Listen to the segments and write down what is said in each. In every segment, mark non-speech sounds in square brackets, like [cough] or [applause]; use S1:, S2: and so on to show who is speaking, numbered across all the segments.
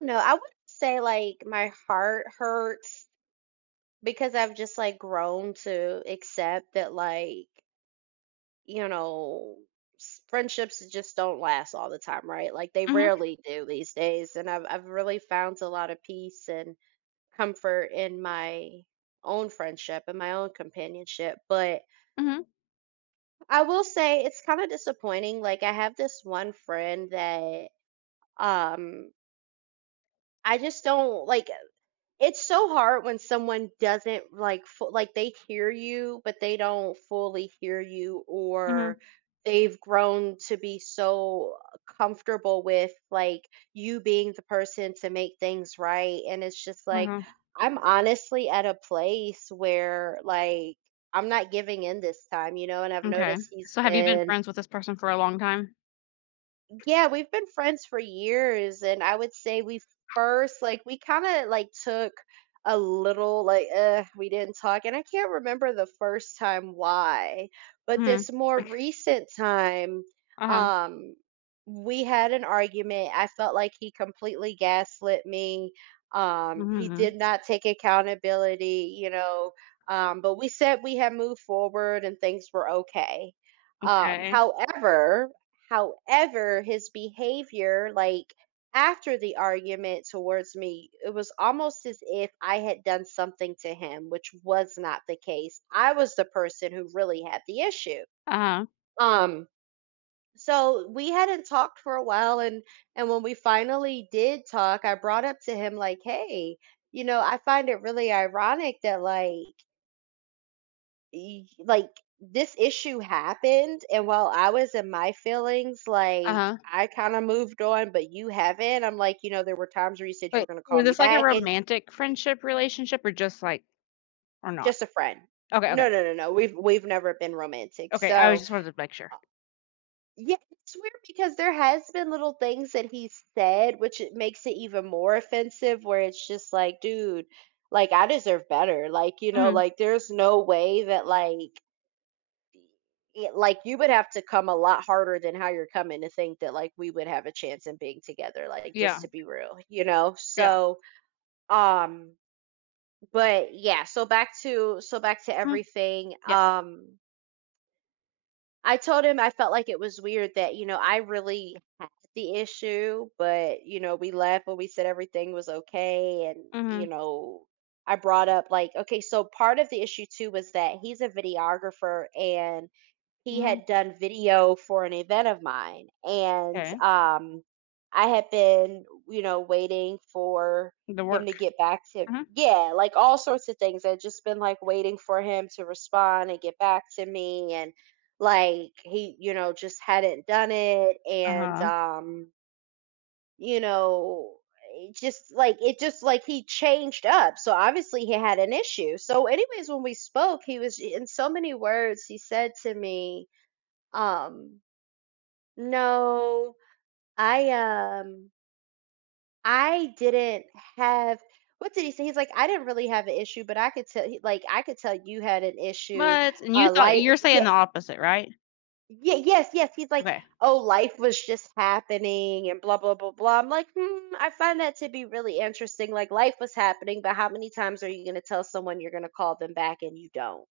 S1: No, I wouldn't say like my heart hurts because I've just like grown to accept that like, you know, friendships just don't last all the time, right? Like they
S2: Mhm,
S1: rarely do these days. And I've really found a lot of peace and comfort in my own friendship and my own companionship. But
S2: mhm,
S1: I will say it's kind of disappointing. Like I have this one friend that um I just don't like. It's so hard when someone doesn't like like they hear you, but they don't fully hear you,
S2: mhm,
S1: or they've grown to be so comfortable with like you being the person to make things right. And it's just like
S2: mhm,
S1: I'm honestly at a place where like I'm not giving in this time, you know, and I've
S2: okay.
S1: noticed he's
S2: So have you been
S1: been.
S2: friends with this person for a long time?
S1: Yeah, we've been friends for years, and I would say we first like we kind of like took a little like we didn't talk and I can't remember the first time why, but
S2: Mhm,
S1: this more
S2: like
S1: recent time
S2: uh-huh,
S1: um we had an argument. I felt like he completely gaslit me. He
S2: mhm,
S1: did not take accountability, you know, but we said we had moved forward and things were okay. Um
S2: okay,
S1: however, However, his behavior, like after the argument towards me, it was almost as if I had done something to him, which was not the case. I was the person who really had the issue.
S2: uh-huh,
S1: Um, so we hadn't talked for a while, and when we finally did talk, I brought up to him like, "Hey, you know, I find it really ironic that like like this issue happened, and while I was in my feelings like
S2: uh-huh.
S1: I kind of moved on, but you haven't. I'm like, you know, there were times where you said you
S2: Wait,
S1: were going to call
S2: was
S1: me
S2: this like a
S1: back and..."
S2: romantic friendship relationship or just like or not?
S1: Just a friend.
S2: Okay, okay,
S1: No, we've never been romantic,
S2: okay, I was
S1: so
S2: just wanted to make sure.
S1: uh, yeah. It's weird because there has been little things that he said which it makes it even more offensive, where it's just like, dude, like I deserve better, like, you know,
S2: Mhm,
S1: like there's no way that like like you would have to come a lot harder than how you're coming to think that like we would have a chance in being together, like
S2: yeah,
S1: just to be real, you know,
S2: yeah,
S1: so um but yeah, so back to
S2: mhm,
S1: everything.
S2: yeah,
S1: I told him I felt like it was weird that, you know, I really had the issue, but you know, we left when we said everything was okay. And you
S2: mhm,
S1: know, I brought up like, okay, so part of the issue too was that he's a videographer, and he
S2: mhm.
S1: had done video for an event of mine, and
S2: Okay.
S1: I had been, you know, waiting for
S2: The
S1: him
S2: work,
S1: to get back to.
S2: mhm,
S1: Yeah, like all sorts of things, I'd just been like waiting for him to respond and get back to me, and like he, you know, just hadn't done it. And
S2: uh-huh,
S1: you know, it just like he changed up, so obviously he had an issue. So anyways, when we spoke, he was, in so many words, he said to me, um, no, I um I didn't have... What did he say? He's like, I didn't really have an issue, but I could tell like I could tell you had an issue.
S2: but and you thought
S1: Life
S2: you're saying
S1: Yeah,
S2: the opposite, right?
S1: yeah, yes, yes. He's like,
S2: Okay,
S1: oh, life was just happening and blah blah blah blah. I'm like, hmm, I find that to be really interesting. Like life was happening, but how many times are you gonna tell someone you're gonna call them back and you don't?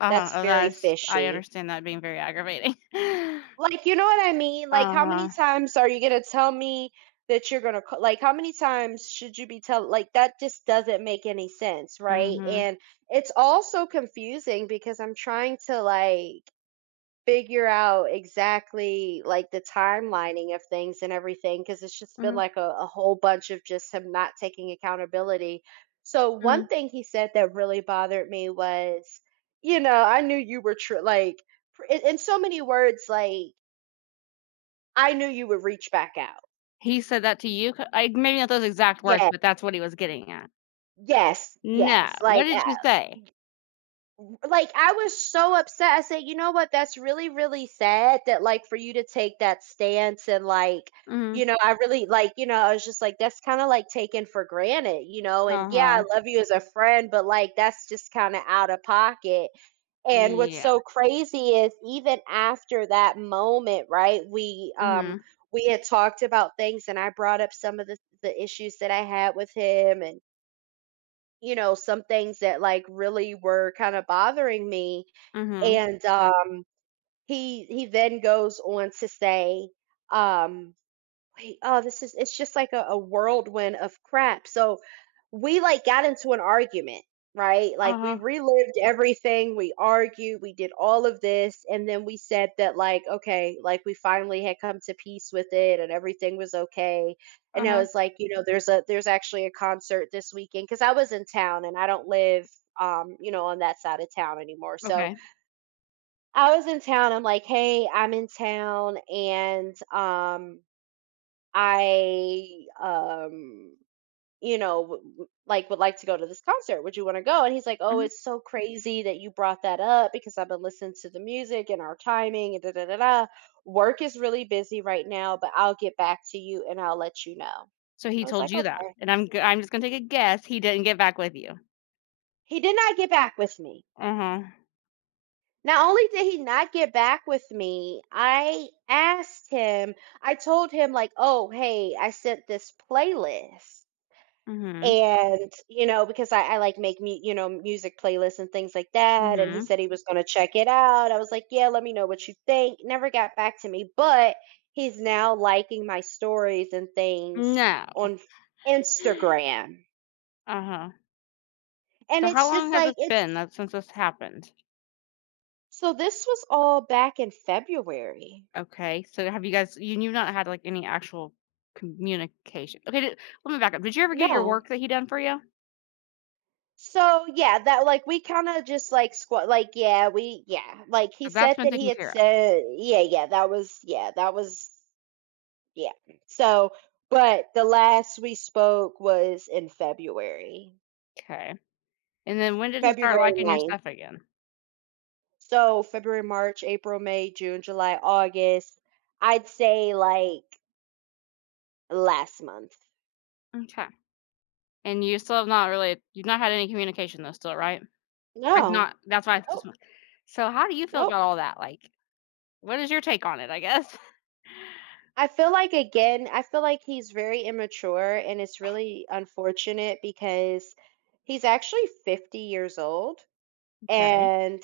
S2: uh-huh,
S1: That's
S2: oh,
S1: very
S2: that's I
S1: fishy.
S2: understand that being very aggravating. [laughs]
S1: Like, you know what I mean? Like, how
S2: Uh-huh,
S1: many times are you gonna tell me that you're gonna c like, how many times should you be tell like, that just doesn't make any sense, right?
S2: mhm.
S1: And it's also confusing because I'm trying to, like, figure out exactly, like, the timelining of things and everything, because it's just been,
S2: Mhm,
S1: like, a whole bunch of just him not taking accountability. So,
S2: mhm.
S1: one thing he said that really bothered me was, you know, "I knew you were true." Like, pr in so many words, like, I knew you would reach back out.
S2: He said that to you? Ca I maybe not those exact words,
S1: Yeah.
S2: but that's what he was getting at.
S1: Yes,
S2: No,
S1: yes.
S2: what did you say?
S1: Like, I was so upset. I said, "You know what? That's really, really sad that, like, for you to take that stance, and, like,
S2: Mhm,
S1: you know, I really like, you know, I was just like, that's kind of like taken for granted, you know, and yeah,
S2: uh-huh,
S1: I love you as a friend, but like, that's just kind of out of pocket." And what's
S2: yeah,
S1: so crazy is even after that moment, right?
S2: mhm,
S1: We had talked about things, and I brought up some of the issues that I had with him, and you know, some things that like really were kind of bothering me.
S2: mhm,
S1: And, he then goes on to say, um, wait, oh, this is it's just like a whirlwind of crap. So we like got into an argument, right? Like we
S2: uh-huh,
S1: relived everything, we argued, we did all of this, and then we said that like, okay, like we finally had come to peace with it and everything was okay. And I
S2: uh-huh,
S1: was like, you know, there's actually a concert this weekend, because I was in town and I don't live you know, on that side of town anymore. So
S2: okay,
S1: I was in town. I'm like, "Hey, I'm in town, and I you know, like would like to go to this concert. Would you want to go?" And he's like, "Oh,
S2: mhm.
S1: it's so crazy that you brought that up, because I've been listening to the music and our timing and da da da da. Work is really busy right now, but I'll get back to you and I'll let you know."
S2: So he
S1: I was
S2: told
S1: like,
S2: you that,
S1: "Okay."
S2: and I'm just gonna take a guess he didn't get back with you.
S1: He did not get back with me.
S2: Uh-huh,
S1: Not only did he not get back with me, I asked him, I told him, like, oh, hey, I sent this playlist.
S2: mhm,
S1: And, you know, because I like make me, you know, music playlists and things like that. And he
S2: mhm.
S1: said he was going to check it out. I was like, yeah, let me know what you think. Never got back to me, but he's now liking my stories and things
S2: No,
S1: on
S2: [gasps]
S1: Instagram.
S2: uh-huh.
S1: And
S2: So how
S1: it's
S2: long
S1: just
S2: has
S1: like,
S2: this been
S1: it's...
S2: that since this happened?
S1: So this was all back in February.
S2: Okay, so have you guys you've not had, like, any actual communication. Okay, d let me back up. Did you ever get your
S1: No.
S2: work that he done for you?
S1: So yeah, that like we kind of just like squat, like yeah, we yeah, like he
S2: So that's
S1: said
S2: been
S1: that he
S2: taken
S1: had
S2: care of.
S1: said yeah, yeah, that was yeah, that was yeah. So but the last we spoke was in February.
S2: Okay. And then when did he start
S1: February
S2: liking your
S1: ninth
S2: stuff again?
S1: So February, March, April, May, June, July, August. I'd say like last month.
S2: Okay. And you still have not really you've not had any communication though still, right? Like
S1: No.
S2: not that's why it's just
S1: Nope.
S2: so how do you feel
S1: Nope.
S2: about all that? Like, what is your take on it, I guess? [laughs]
S1: I feel like, again, I feel like he's very immature and it's really unfortunate because he's actually 50 years old.
S2: Okay.
S1: And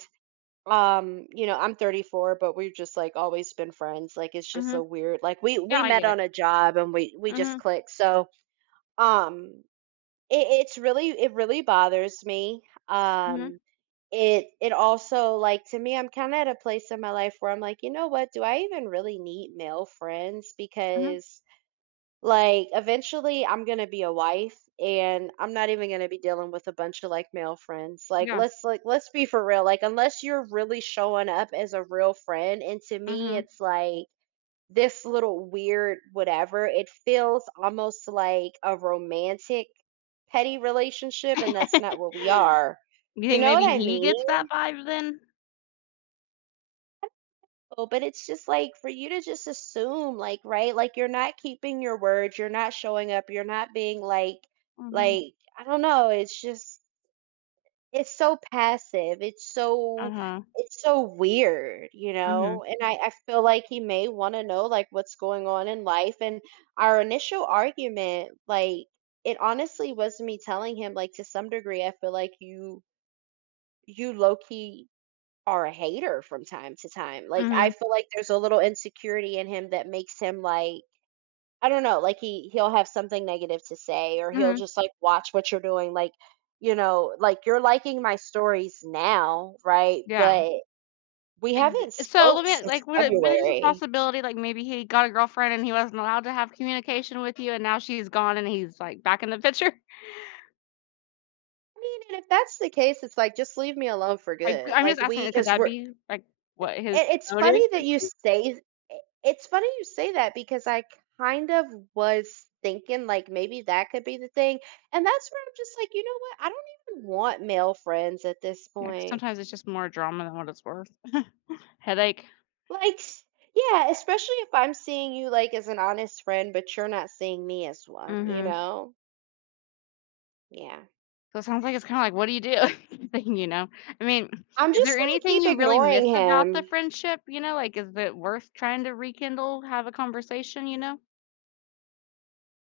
S1: you know, I'm 34, but we've just like always been friends. Like it's just a
S2: Mhm.
S1: weird, like
S2: Yeah,
S1: we
S2: I
S1: met
S2: get it.
S1: on a job and we just
S2: Mhm.
S1: clicked, so um it's really it really bothers me. um
S2: Mhm.
S1: it it also like, to me, I'm kind of at a place in my life where I'm like, you know, what do I even really need male friends?
S2: Mhm.
S1: Because like, eventually, I'm gonna be a wife, and I'm not even gonna be dealing with a bunch of like male friends. Like,
S2: Yeah.
S1: let's be for real. Like, unless you're really showing up as a real friend, and to me,
S2: Mhm.
S1: it's like this little weird whatever. It feels almost like a romantic petty relationship, and that's not
S2: [laughs]
S1: what we are.
S2: You
S1: You
S2: think
S1: know
S2: maybe
S1: what I
S2: he
S1: mean?
S2: gets that vibe then?
S1: Oh, but it's just like for you to just assume like, right, like you're not keeping your word, you're not showing up, you're not being like...
S2: Mhm.
S1: like I don't know, it's just it's so passive,
S2: Uh-huh.
S1: it's so weird, you
S2: Mhm.
S1: know? And I feel like he may want to know like what's going on in life. And our initial argument, like, it honestly was me telling him like, to some degree I feel like you low key are a hater from time to time. Like I
S2: Mhm.
S1: feel like there's a little insecurity in him that makes him like, I don't know, like he'll have something negative to say, or
S2: Mhm.
S1: he'll
S2: Mhm.
S1: just like watch what you're doing, like, you know, like you're liking my stories now, right?
S2: Yeah.
S1: But we
S2: Exa
S1: haven't
S2: so
S1: spoke
S2: let me
S1: since
S2: like, would it be just a
S1: February.
S2: possibility, like, maybe he got a girlfriend and he wasn't allowed to have communication with you, and now she's gone and he's, like, back in the picture? [laughs]
S1: I mean, and if that's the case, it's like just leave me alone for
S2: Like,
S1: good.
S2: I'm just
S1: Like we
S2: asking, could
S1: cuz
S2: that
S1: we're...
S2: be, like, what his
S1: It's
S2: motive?
S1: funny that you say I it's funny you say that because I kind of was thinking, like, maybe that could be the thing, and that's where I'm just like, "You know what? I don't even want male friends at this
S2: Yeah, 'cause
S1: point."
S2: sometimes it's just more drama than what it's worth. Headache.
S1: Like s- yeah, especially if I'm seeing you, like, as an honest friend, but you're not seeing me as one, you
S2: Mhm.
S1: know? Yeah.
S2: So it sounds like it's kinda like, what do you do? [laughs] Thing, you know? I mean,
S1: I'm
S2: is there
S1: just gonna
S2: anything
S1: keep
S2: you really miss
S1: ignoring
S2: about the
S1: him.
S2: friendship, you know? Like, is it worth trying to rekindle, have a conversation, you know?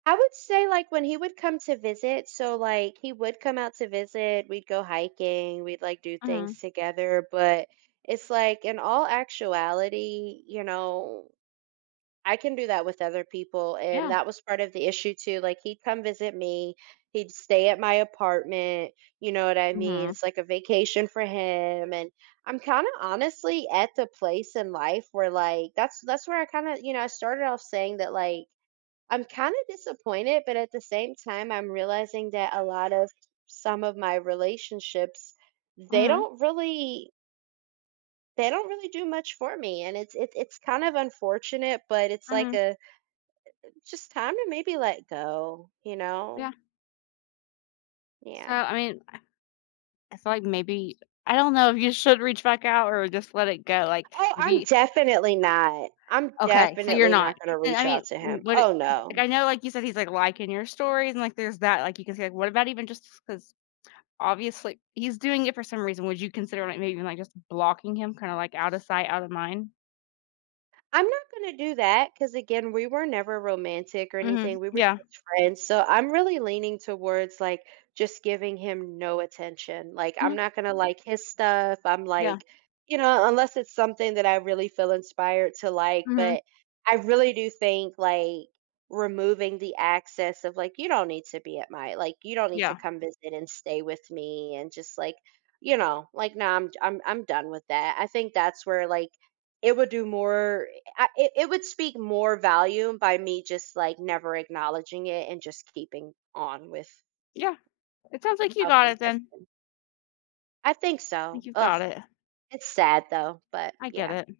S1: I would say, like, when he would come to visit, so, like, he would come out to visit, we'd go hiking, we'd, like, do things
S2: Mhm.
S1: together, but it's like, in all actuality, you know, I can do that with other people, and
S2: Yeah.
S1: that was part of the issue too, like, he'd come visit me, he'd stay at my apartment, you know what I mean?
S2: Mhm.
S1: It's like a vacation for him, and I'm kind of honestly at the place in life where, like, that's where I kind of, you know, I started off saying that, like, I'm kind of disappointed, but at the same time, I'm realizing that a lot of some of my relationships, they
S2: Mhm.
S1: don't really they don't really do much for me, and it's kind of unfortunate, but it's like
S2: Mhm.
S1: a it's just time to maybe let go, you know?
S2: Yeah. So,
S1: Yeah.
S2: I mean, I feel like maybe I don't know if you should reach back out or just let it go, like,
S1: Oh, I'm
S2: maybe
S1: definitely not. I'm
S2: okay, so you're
S1: definitely
S2: not.
S1: not going to
S2: And I
S1: reach
S2: mean,
S1: out to him.
S2: what it
S1: Oh
S2: 'cause, like, I
S1: no.
S2: know, like you said, he's, like, liking your stories and, like, there's that, like, you can say, like, what about even just because obviously he's doing it for some reason. Would you consider, like, maybe even, like, just blocking him kinda, like, out of sight, out of mind?
S1: I'm not gonna do that because again, we were never romantic or
S2: Mhm.
S1: anything. We were
S2: Yeah.
S1: just friends. So I'm really leaning towards like just giving him no attention. Like I'm
S2: Mhm.
S1: not gonna like his stuff. I'm
S2: Yeah.
S1: like, you know, unless it's something that I really feel inspired to like.
S2: Mhm.
S1: But I really do think like removing the access of like you don't need to be at my like you don't need to
S2: Yeah.
S1: come visit and stay with me and just like, you know, like no, I'm done with that. I think that's where like it would do more. It would speak more volume by me just like never acknowledging it and just keeping on with
S2: Yeah. It sounds like you
S1: how
S2: got
S1: things
S2: it
S1: have
S2: then.
S1: been. I think
S2: I
S1: so.
S2: think you've
S1: Ugh,
S2: got it.
S1: it's sad though, but
S2: I get
S1: yeah.
S2: it.